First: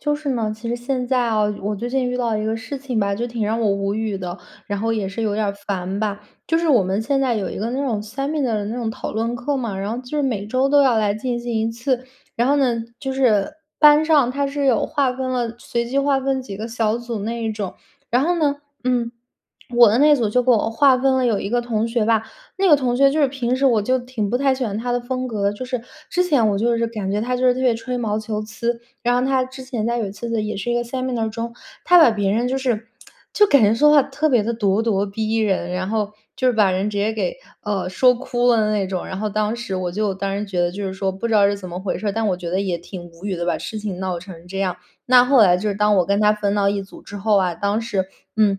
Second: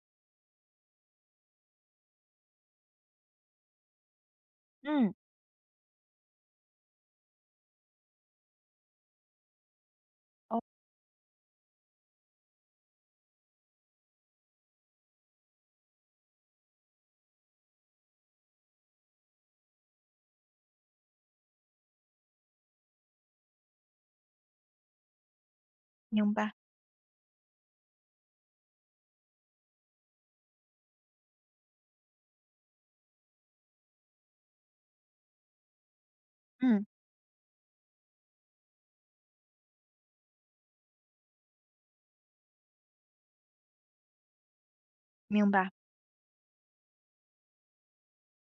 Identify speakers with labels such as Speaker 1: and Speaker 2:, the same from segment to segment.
Speaker 1: 就是呢，其实现在啊我最近遇到一个事情吧，就挺让我无语的，然后也
Speaker 2: 嗯。
Speaker 1: 是有点儿烦吧。就是我们现在有一个那种 seminar 的那种讨论课嘛，然后就是每
Speaker 2: 哦。
Speaker 1: 周都要来进行一次。然后呢，就是班上它是有划分了随机划分几个小组那一种。然后呢嗯，我的那组就给我划分了有一个同学吧，那个同学就是平时我就挺不太喜欢他的风格，就是之
Speaker 2: 明
Speaker 1: 前
Speaker 2: 白。
Speaker 1: 我就是感觉他就是特别吹毛求疵。然后他之前在有一次呢，也是一个 seminar 中，他把别人就是 就感觉说话特别的咄咄逼人，然后就是把
Speaker 2: 嗯。
Speaker 1: 人直接给，呃，说哭了的那种。然后当时我就当时觉得就是说不知道是怎么回事儿，但我觉得也挺无语的，把事情闹成这样。那后
Speaker 2: 明
Speaker 1: 来就
Speaker 2: 白。
Speaker 1: 是当我跟他分到一组之后啊，当时嗯，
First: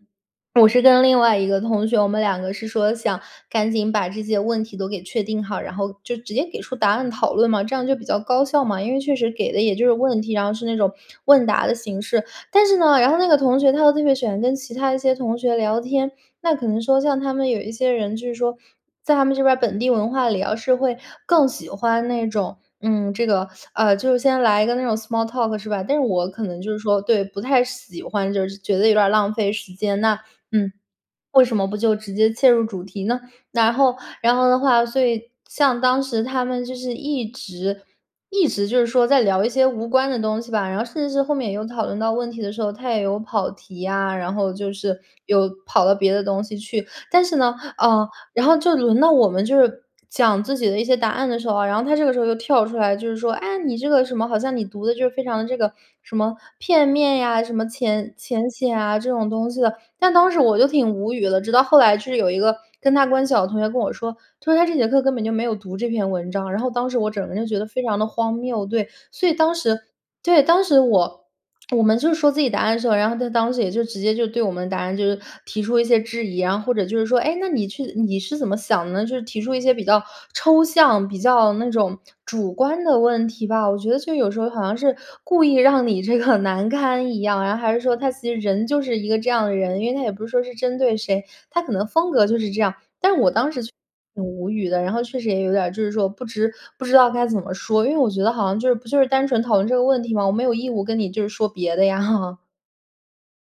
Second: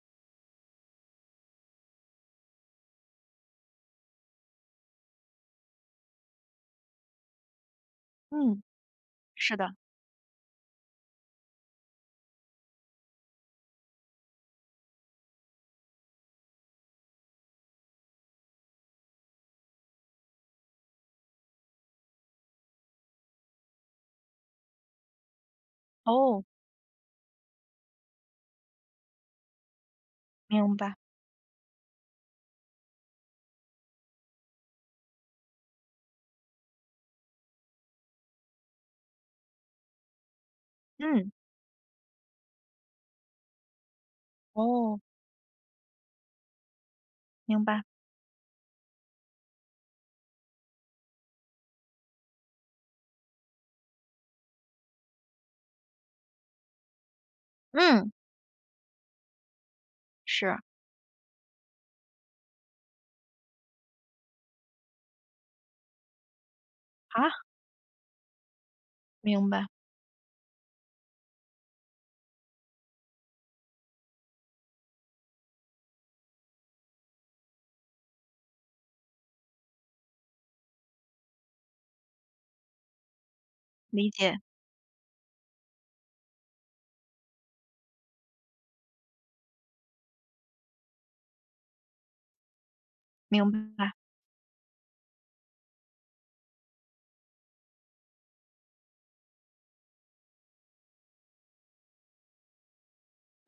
Speaker 1: 我是跟另外一个同学，我们两个是说想赶紧把这些问题都给确定好，然后就直接给出答案讨论嘛，这样就比较高
Speaker 2: 嗯，
Speaker 1: 效嘛，因为确实给
Speaker 2: 是
Speaker 1: 的
Speaker 2: 的。
Speaker 1: 也就是问题，然后是那种问答的形式。但是呢，然后那个同学他都特别喜欢跟其他一些同学聊天，那可能说像他们有一些人就是说，在他们这边儿本地文化里哦，要是会更喜欢那种，嗯，这个，呃，就是先来一个那种 small talk 是吧。但是我
Speaker 2: 哦。
Speaker 1: 可能就是说对，不太喜欢，就是觉得有点儿浪费时间。那嗯，
Speaker 2: 明白。
Speaker 1: 为什么不就直接切入主题呢？然后，然后的话所以，像当时他们就是一直，一直就是说，在聊一些无关的东西吧。然后甚至是
Speaker 2: 嗯。
Speaker 1: 后面有讨论到问题的时候，他也有跑题啊，然后就
Speaker 2: 哦。
Speaker 1: 是有跑到别的东西去。但是呢，
Speaker 2: 明白。
Speaker 1: 啊，然后就轮到我们，就是讲自己的一些答案的时候啊，然后他这个时候又跳出来，就是说：“哎呀，你这个什么。”好像你读的就是非常的这个，什么片面呀，什么
Speaker 2: 嗯。
Speaker 1: 浅浅显啊这种东西的。但当时我
Speaker 2: 是。
Speaker 1: 就挺无语的，直到后来是有一个跟他关系好的同学跟我说，他说：“他这节课根本就没有读这篇文章。”然后当时我整个
Speaker 2: 啊？
Speaker 1: 人就觉得非常地荒谬。对，所以
Speaker 2: 明
Speaker 1: 当
Speaker 2: 白。
Speaker 1: 时对，当时我 我们就说自己答案的时候，然后他当时也就直接就对我们答案，就是提出一些质疑啊，然后或者就是说：“诶，那你去你是怎么想的呢？”就是提出一些比较抽象、比较那种主观的问题吧。我觉得
Speaker 2: 理
Speaker 1: 就有
Speaker 2: 解。
Speaker 1: 时候，好像是故意让你这个难堪一样。然后还是说，他其实人就是一个这样的人，因为他也不是说是针对谁，他可能风格就是这样。但是我
Speaker 2: 明
Speaker 1: 当时就
Speaker 2: 白。
Speaker 1: 挺无语的，然后确实也有点儿就是说不知不知道该怎么说，因为我觉得好像就是就是单纯讨论这个问题吗？我没有义务跟你就是说别的呀，哈。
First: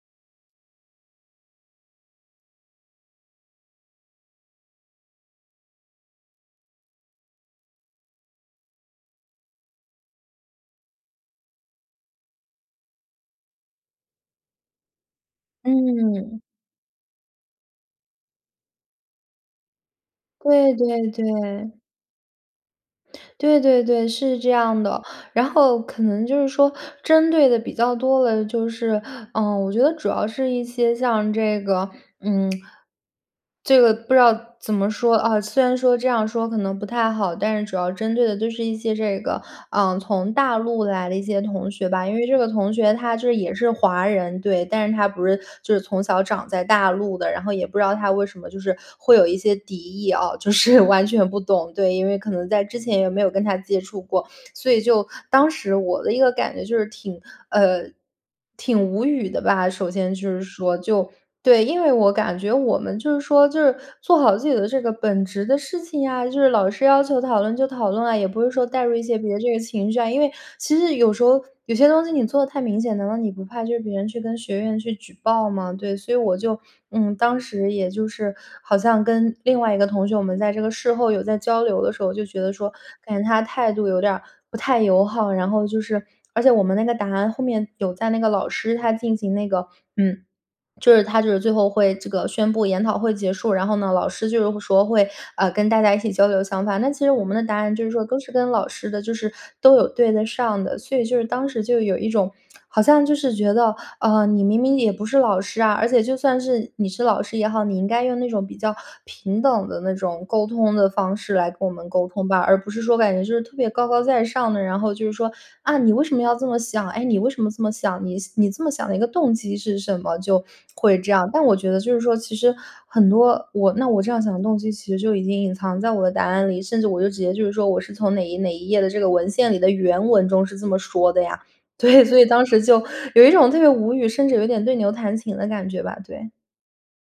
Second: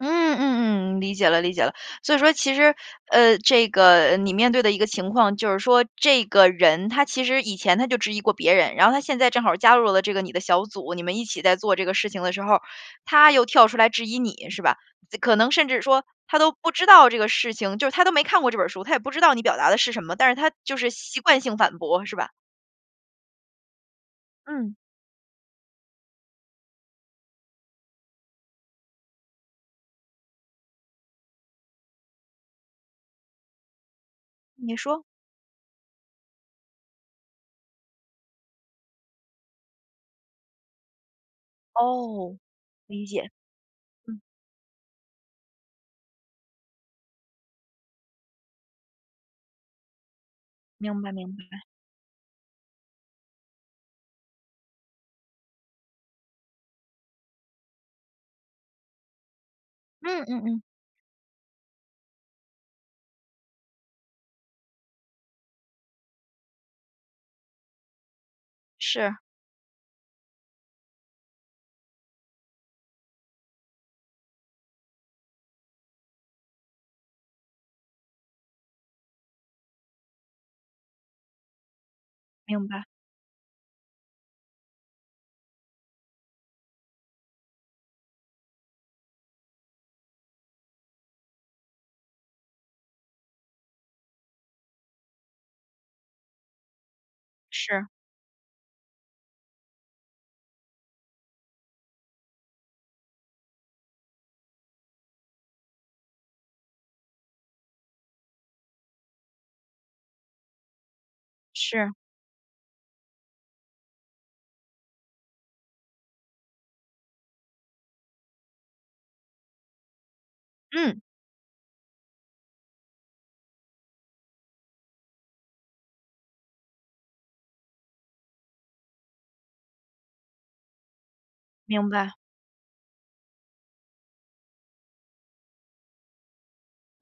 Speaker 2: 嗯，嗯，嗯，理解了，理解了。所以说其实，呃，这个你面对的一个情况就是说，这个人他其实以前他就质疑过别人，然后他现在正好加入了这个你的小组，你们一起在做这个事情的时候儿，他又跳出来质疑你，是吧？可能甚至说，他
Speaker 1: 嗯。
Speaker 2: 都不知道这个事情，就是他都没看过这本儿书，他也不知道你表达的是什么，但是他
Speaker 1: 对，
Speaker 2: 就是
Speaker 1: 对，
Speaker 2: 习惯性反
Speaker 1: 对。
Speaker 2: 驳，是吧？
Speaker 1: 对，对，对，是这
Speaker 2: 嗯。
Speaker 1: 样的。然后可能就是说针对的比较多的就是呃，我觉得主要是一些像这个嗯，这个不知道怎
Speaker 2: 你
Speaker 1: 么
Speaker 2: 说。
Speaker 1: 说啊虽然说这样说可能不太好，但是主要针对的就是一些这个，啊，从大陆来的一些同学吧，因为
Speaker 2: 哦，
Speaker 1: 这个同学
Speaker 2: 理
Speaker 1: 他就
Speaker 2: 解，
Speaker 1: 是也是华
Speaker 2: 嗯。
Speaker 1: 人，对，但是他不是就是从小长在大陆的，然后也不知道他为什么就是会有一些敌意哦，就是，
Speaker 2: 明
Speaker 1: 完
Speaker 2: 白，
Speaker 1: 全
Speaker 2: 明
Speaker 1: 不
Speaker 2: 白。
Speaker 1: 懂。对，因为可能在之前也没有跟他接触过。所以就当时我的一个感觉就是挺呃，挺无语的吧，首先
Speaker 2: 嗯，
Speaker 1: 就
Speaker 2: 嗯，
Speaker 1: 是
Speaker 2: 嗯。
Speaker 1: 说，就对，因为我感觉我们就是说就是做好自己的这个本职的事情呀，就是老师要求讨论就讨论啊，也不是说带入一些
Speaker 2: 是。
Speaker 1: 别的这个情绪啊。因为其实有时候，有些东西你做得太明显，难道你不怕就是别人去跟学院去举报吗？对，所以我就嗯，当时也就是，好像跟另外一个同学，我们在这个事后，有在交流的时候，就觉得
Speaker 2: 明
Speaker 1: 说
Speaker 2: 白。
Speaker 1: 感觉他态度有点儿不太友好。然后就是而且我们那个答案后面，有在那个老师他进行那个嗯，就是他就是最后会这个宣布研讨会结束，然后呢，老师就是会说会，呃，跟大家一起交流想法。那其实我们的答案就
Speaker 2: 是。
Speaker 1: 是说，都是跟老师的就是都有对得上的，所以就是当时就有一种 好像就是觉得，啊，你明明也不是老师啊，而且就算是，你是老师也好，你应该用那种比较平等的那种沟通的方式，来跟我们
Speaker 2: 是。
Speaker 1: 沟通吧，而不是说感觉就是特别高高在上的。然后就是说：“啊，你为什么要这么想？哎，你为什么这么想？你你这么想的一个动机是什么？“就会
Speaker 2: 嗯。
Speaker 1: 这样，但我觉得就是说，其实很多我那我这样想的动机，其实就已经隐藏在我的答案里，甚至我就直接就是说，我是从哪一哪一页的这个文献里的原文中，是这么说的呀，
Speaker 2: 明
Speaker 1: 对，
Speaker 2: 白。
Speaker 1: 所以当时就有一种特别无语，甚至有点对牛弹琴的感觉吧，对。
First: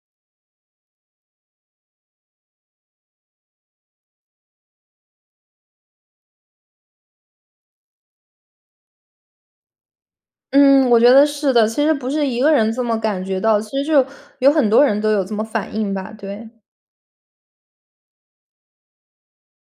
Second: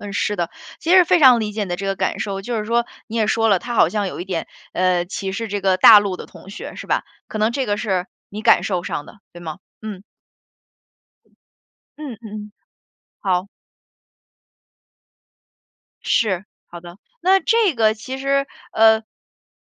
Speaker 2: 嗯，是的，其实非常理解你的这个感受，就是说你也说了，他好像有一点，呃，歧视这个大陆的同学是吧，可能这个是你感受上的，对吗？嗯。
Speaker 1: 嗯，我觉得
Speaker 2: 嗯，
Speaker 1: 是的，其实不
Speaker 2: 嗯
Speaker 1: 是一个
Speaker 2: 嗯，
Speaker 1: 人这么感觉
Speaker 2: 好。
Speaker 1: 到，其实就是有很多人都有这么反应吧，
Speaker 2: 是，
Speaker 1: 对。
Speaker 2: 好的。那这个其实，呃，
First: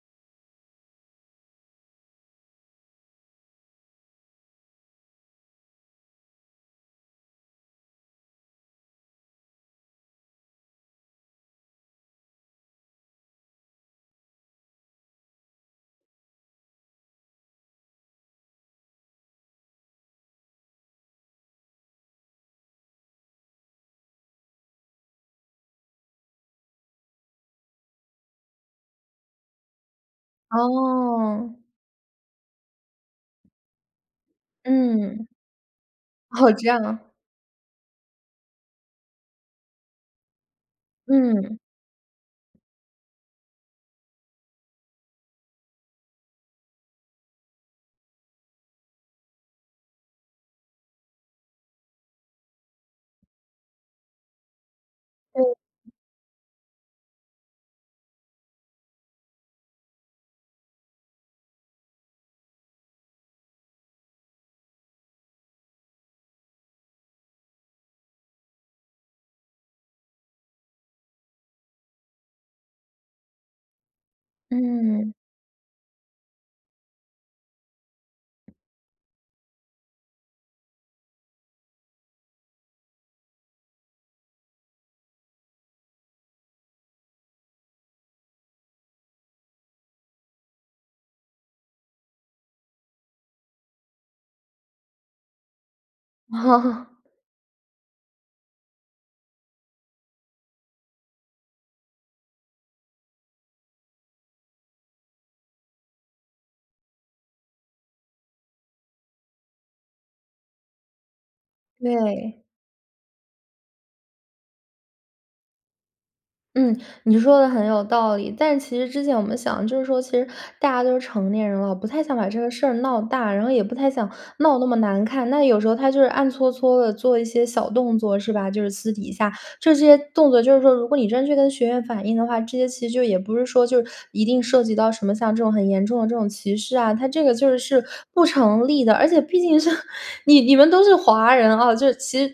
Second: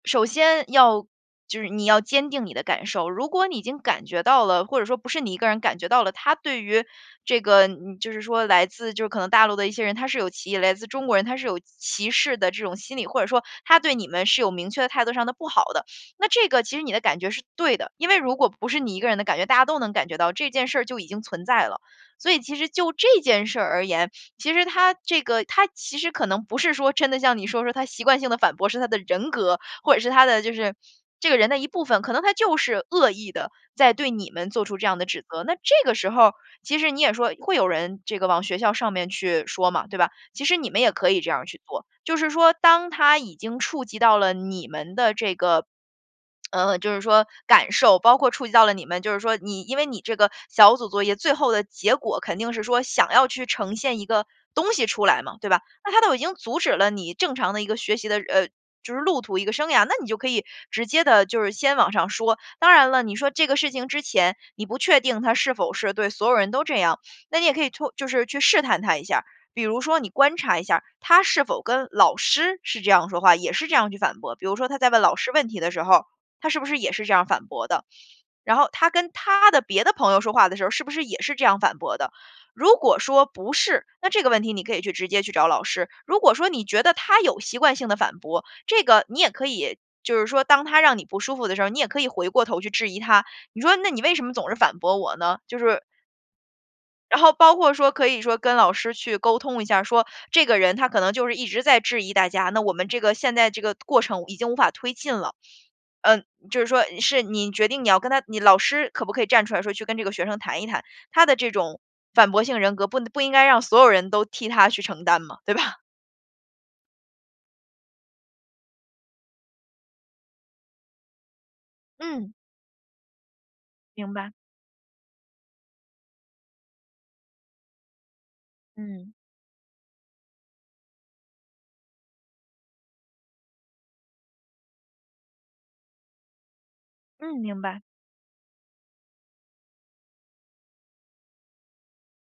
Speaker 2: 首先要就是你要坚定你的感受，如果你已经感觉到了，或者说不是你一个人感觉到了，他对于这个，嗯，就是说来自，就是可能大陆的一些人，他是有歧来自中国人他是有歧视的这种心理，或者说他对你们，是有明确的态度上的不好的，那这个其实你的感觉是对的。因为如果不是你一个人的感觉，大家都能感觉到，这件事儿就已经存在了。所以其实就这件事儿而言，其实他这个他其实可能不是说，真的像你说的，他习惯性的反驳是他的人格，或者是他的就是这个人
Speaker 1: 哦。
Speaker 2: 的一部分，可能他就是恶意地，在对你们做出这样的指
Speaker 1: 嗯，
Speaker 2: 责。那这个时候儿，
Speaker 1: 哦，这
Speaker 2: 其
Speaker 1: 样
Speaker 2: 实
Speaker 1: 啊。
Speaker 2: 你也说，会有人这个往学校上面去说嘛，对吧。其实你们也可以这样儿
Speaker 1: 嗯。
Speaker 2: 去做，就是说当他已经触及到了你们的这个，呃，就是说感受，包括触及到了你们，就是说你因为你这个小组作业，最后的结果肯定是说，想要去呈现一个东西出来嘛，对吧。
Speaker 1: 对。
Speaker 2: 那他都已经阻止了你正常的一个学习的呃，就是路途、一个生涯，那你就可以直接地就是先往上说。当然了，你说这个事情之前，你不确定他是否是对所有人都这样，那你也可以通就是去试探他一下儿，比如说你观察一下儿，他是否跟老师是这样说话，也是这样去反驳，比如说他在问
Speaker 1: 嗯。
Speaker 2: 老师问题的时候儿，他是不是也是这样反驳的，然后他跟他的别的朋友说话的时候儿，是不是也是这样反驳的。如果说不是，那这个问题，你可以去直接去找老师，如果说你觉得他有习惯性的反驳，这个你也可以就是说当他让你不舒服的时候，你也可以回过头去质疑他，你说：“那你为什么总是反驳我呢？”就是 然后包括说可以说跟老师去沟通一下，说这个人他可能就是一直在质疑大家，那我们这个现在这个过程已经无法推进了。呃，就是说，是你决定你要跟他你老师可不可以站出来说，去跟这个学生谈一谈，他的这种反
Speaker 1: 对。
Speaker 2: 驳型人格不不应该让所有人都替他去承担嘛，对吧？
Speaker 1: 嗯，你说得很有道理。但其实之前我们想，就是说其实大家都是成年人了，不太想把
Speaker 2: 嗯。
Speaker 1: 这个事儿闹大，然后也不太想
Speaker 2: 明白。
Speaker 1: 闹那么难看，那有时候他就是暗搓搓地做一些小动作是吧。就是私底
Speaker 2: 嗯。
Speaker 1: 下，这些动作就是说，如果你真去跟学院反映的话，这些其实就也不是说，就一定涉及到什么，像这种很严重的这种歧视啊，它这个
Speaker 2: 嗯，
Speaker 1: 就
Speaker 2: 明白。
Speaker 1: 是不成立的。而且毕竟是，你你们都是华人哦，就是其实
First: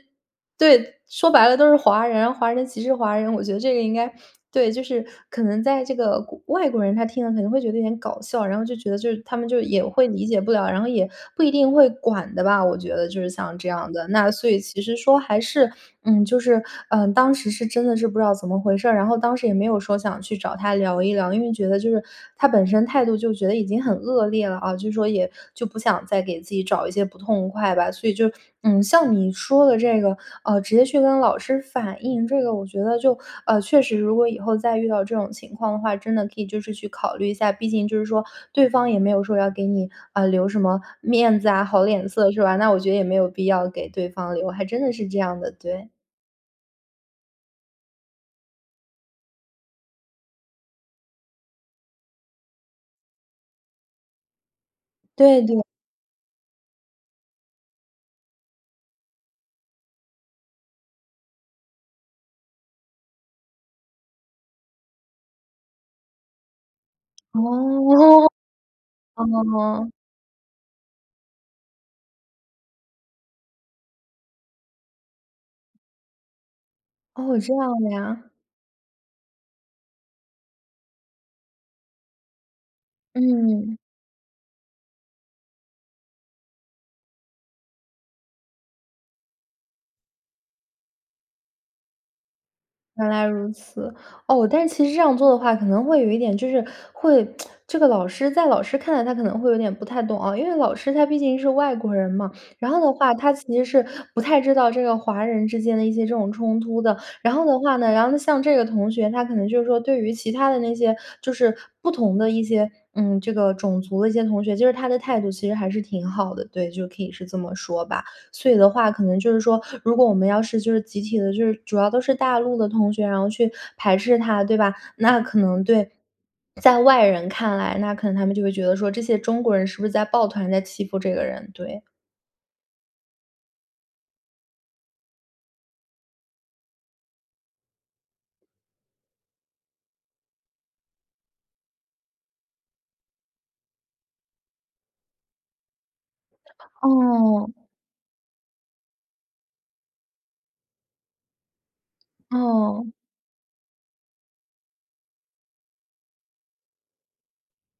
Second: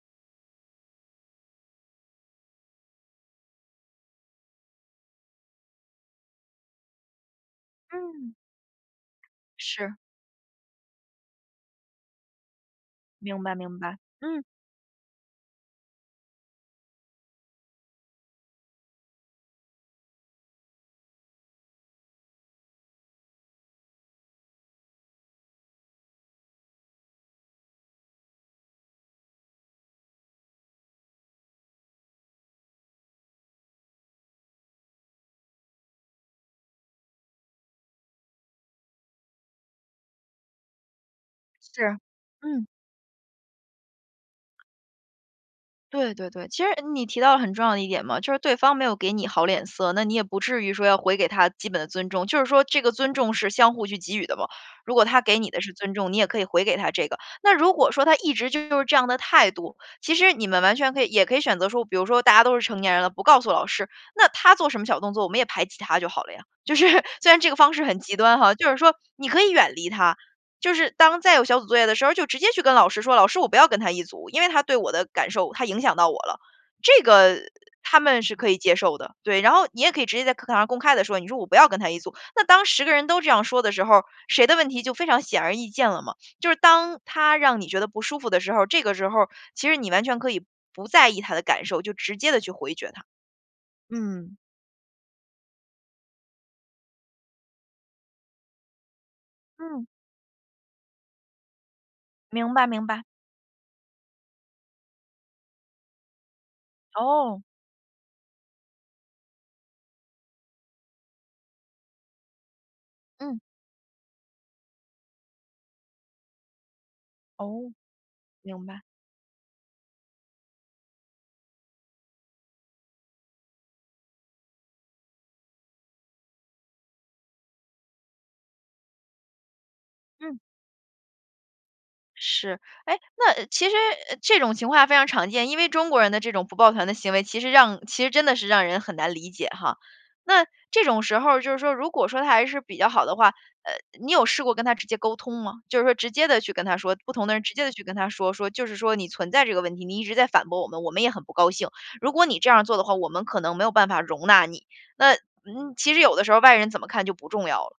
Speaker 1: 对，说白了都是华人，华人歧视华人，我觉得这个应该对，就是可能在这个国外国人，他听了可能会觉得有点搞
Speaker 2: 嗯。
Speaker 1: 笑，然后就觉得，就是他们就也
Speaker 2: 是。
Speaker 1: 会理解不了，然后也不一定会管的吧，我觉得就是
Speaker 2: 明白，
Speaker 1: 像这
Speaker 2: 明
Speaker 1: 样
Speaker 2: 白，
Speaker 1: 的。那
Speaker 2: 嗯。
Speaker 1: 所以其实说还是嗯，就是，嗯，当时是真的是不知道怎么回事儿，然后当时也没有说想去找他聊一聊，因为觉得就是，他本身态度就觉得已经很恶劣了啊，就是说也就不想再给自己找一些不痛快吧。所以就嗯，像你说的这个，啊，直接去跟老师反映，这个我觉得就啊，确实如果以后再遇到这种情况的话，真的可以就是去考虑一下，毕竟就是说对方也没有说要给你，啊，留什么面子啊好
Speaker 2: 是，
Speaker 1: 脸色，是吧？
Speaker 2: 嗯。
Speaker 1: 那我觉得也没有必要给对方留，还真的是这样的，对。
Speaker 2: 对，对，对，其实你提到了很重要的一点嘛，就是对方没有给你好脸色，那你也不至于说要回给他基本的尊重，就是说这个尊重是相互去给予的嘛。如果他给
Speaker 1: 对，
Speaker 2: 你的
Speaker 1: 对。
Speaker 2: 是尊重，你也可以回给他这个，那如果说他一直就是这样的态度，其实你们完全可以也可以选择说，比如说大家都是成年人了，不告诉老师，那他做什么小动作，我们也排挤他就好了呀。就是，虽然这个方式很极
Speaker 1: 哦，
Speaker 2: 端哈，就是说你可以远离
Speaker 1: 哦。
Speaker 2: 他，就是当再有小组作业的时候，就直接去跟老师说：“老师我不要跟他一组，因为他对我的感受他影响到我了。”这个
Speaker 1: 哦，这样的
Speaker 2: 他们
Speaker 1: 呀。
Speaker 2: 是可以接受的，对，然后你也可以直接在课堂上公开地说，你说：“我不要跟他一组。”那当10个人都这样说的
Speaker 1: 嗯。
Speaker 2: 时候儿，谁的问题就非常显而易见了嘛。就是当他让你觉得不舒服的时候儿，这个时候儿，其实你完全可以不在意他的感受，就直接地去回绝他，
Speaker 1: 原来如此。
Speaker 2: 嗯。
Speaker 1: 哦，但其实这样做的话，可能会有一点就是会 这个老师在老师看来他可能会有点不
Speaker 2: 嗯。
Speaker 1: 太懂哦，因为老师他毕竟是外国人嘛，
Speaker 2: 明白，
Speaker 1: 然后
Speaker 2: 明
Speaker 1: 的
Speaker 2: 白。
Speaker 1: 话他其实是，不太知道这个华人之间的一些这种冲突的。然
Speaker 2: 哦。
Speaker 1: 后的话呢，然后像这个同学，他可能就是说，对于其他的那些就是不同的一些嗯，这
Speaker 2: 嗯。
Speaker 1: 个种族的一些同学，就是他的态度其实还是挺好的，对，就可以是这么
Speaker 2: 哦，
Speaker 1: 说吧。所以
Speaker 2: 明
Speaker 1: 的
Speaker 2: 白。
Speaker 1: 话可能就是说，如果我们要是就是集体的就是主要都是大陆的同学，然后去排斥他，对吧？那可能对在外人看来，那可能他们就会觉得说，这些中国人是不是在抱
Speaker 2: 嗯。
Speaker 1: 团在欺负这个人，对。
Speaker 2: 是。哎，那其实，呃，这种情况非常常见，因为中国人的这种不抱团的行为其实让其实真的是让人很难理解哈。那这种时候儿，就是说如果说他还是比较好的话，呃，你有试过跟他直接沟通吗？就是说直接地去跟他说，不同的人直
Speaker 1: 哦。
Speaker 2: 接地去跟他说，说就是说：“你存在这个问题，你一直在反驳我们，我们也很不高兴，如果你这样儿做的
Speaker 1: 哦。
Speaker 2: 话，我们可能没有办法容纳你。“那，嗯，其实有的时候外人怎么看就不重要了。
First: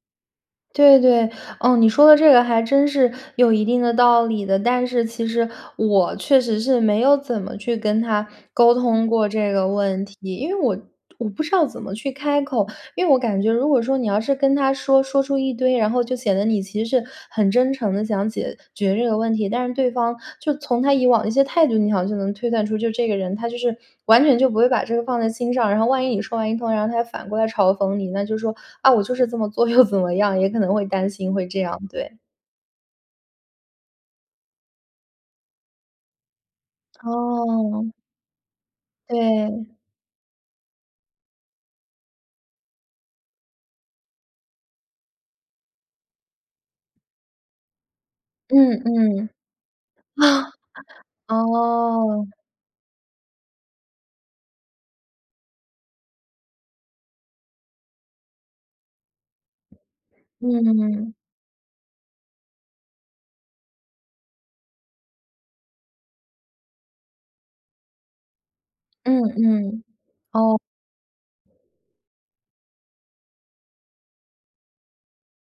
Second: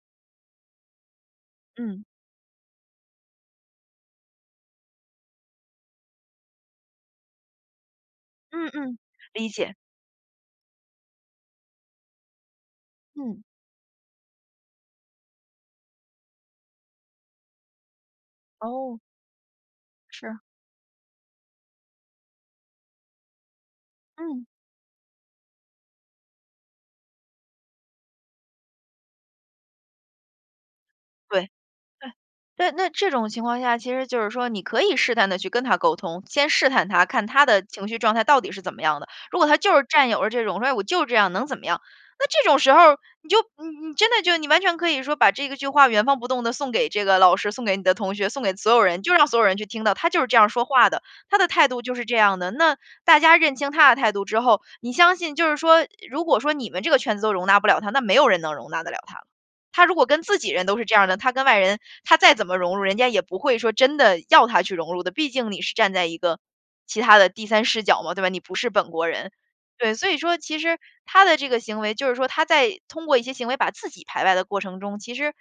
Speaker 1: 对，对，哦，你
Speaker 2: 嗯。
Speaker 1: 说的这个还真是有一定的道理的，但是其实我确实是，没有怎么去跟他
Speaker 2: 嗯，
Speaker 1: 沟
Speaker 2: 嗯，
Speaker 1: 通过
Speaker 2: 理
Speaker 1: 这个
Speaker 2: 解。
Speaker 1: 问题，因为我我不知道怎么去开口。因为我感
Speaker 2: 嗯。
Speaker 1: 觉如果说你要是跟他说，说出一堆，然后就显得你，其实是很真诚地想解决
Speaker 2: 哦。
Speaker 1: 这个问题，但是对方
Speaker 2: 是。
Speaker 1: 就从他以往的一些态度，你好像就能推算出就这个人，他就是完全
Speaker 2: 嗯。
Speaker 1: 就不会把这个放在心上。然后万一你说完一通，然后他又反过来嘲讽你，那就是说：“啊，我就是这么做，又怎么样。”也可能会担心会
Speaker 2: 对。
Speaker 1: 这样，对。
Speaker 2: 那那这种情况下，其实就是说，你可以试探地去跟他沟通，先试探他，看他的
Speaker 1: 哦。
Speaker 2: 情绪状态到底是怎么样的。如果他
Speaker 1: 对。
Speaker 2: 就是占有着这种说：“哎，我就这样，能怎么样。”那这种时候儿你就你真的就你完全可以说把这个句话，原封不动地送给这个老师、送给你的同学、送给
Speaker 1: 嗯，
Speaker 2: 所有人，就让
Speaker 1: 嗯，
Speaker 2: 所有人去听到，他就是这样 说话的，他的态度就是这
Speaker 1: 哦。
Speaker 2: 样的。那大家认清他的态度之后，你相信就是说如果说你们这个圈子都容纳不了他，那没有人能容纳得了他了。他如果跟自己人都是这样
Speaker 1: 嗯。
Speaker 2: 的，他跟外人，他再怎么融入，人家也不会说真的要他去融入的，毕竟你是站在一个其他的第3视角嘛，对吧，你不是本国
Speaker 1: 嗯，
Speaker 2: 人。
Speaker 1: 嗯，
Speaker 2: 对，所以说
Speaker 1: 哦。
Speaker 2: 其实他的这个行为，就是说他在通过一些行为，把自己排外的过程中，其实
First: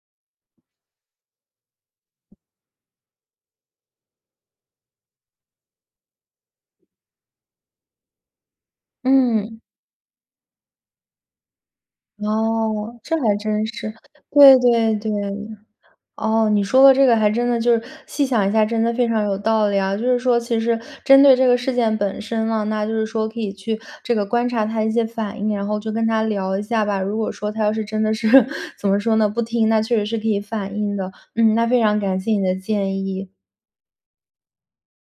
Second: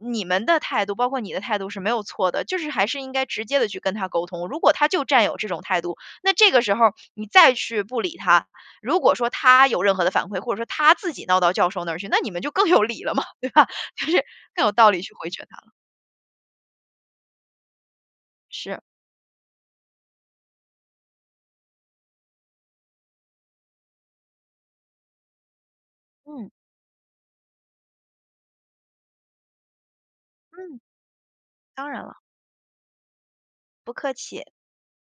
Speaker 2: 你们的态度，包括你的态度是没有错的，就是还是应该直接地去跟他沟通。如果他就占有这种态度，那这个时候儿你再去不理他，如果说
Speaker 1: 嗯。
Speaker 2: 他有任何的反馈，或者说他自己闹到教授那儿去，那你们就更有
Speaker 1: 哦，
Speaker 2: 理了
Speaker 1: 这
Speaker 2: 嘛，
Speaker 1: 还
Speaker 2: 对
Speaker 1: 真
Speaker 2: 吧，
Speaker 1: 是，
Speaker 2: 就是
Speaker 1: 对，
Speaker 2: 更有道
Speaker 1: 对，
Speaker 2: 理
Speaker 1: 对。
Speaker 2: 去回绝他了。
Speaker 1: 哦，你说的这个还真的就是细想一下
Speaker 2: 是。
Speaker 1: 真的非常有道理啊，就是说其实针对这个事件本身呢，那就是说可以去这个观察他一些反应，然后就跟他
Speaker 2: 嗯。
Speaker 1: 聊一下吧。如果说他要是真的是，怎么说呢，不听，那确实是可以反
Speaker 2: 嗯，
Speaker 1: 映的，嗯，那非
Speaker 2: 当
Speaker 1: 常
Speaker 2: 然了。
Speaker 1: 感谢你的建议。
Speaker 2: 不客气。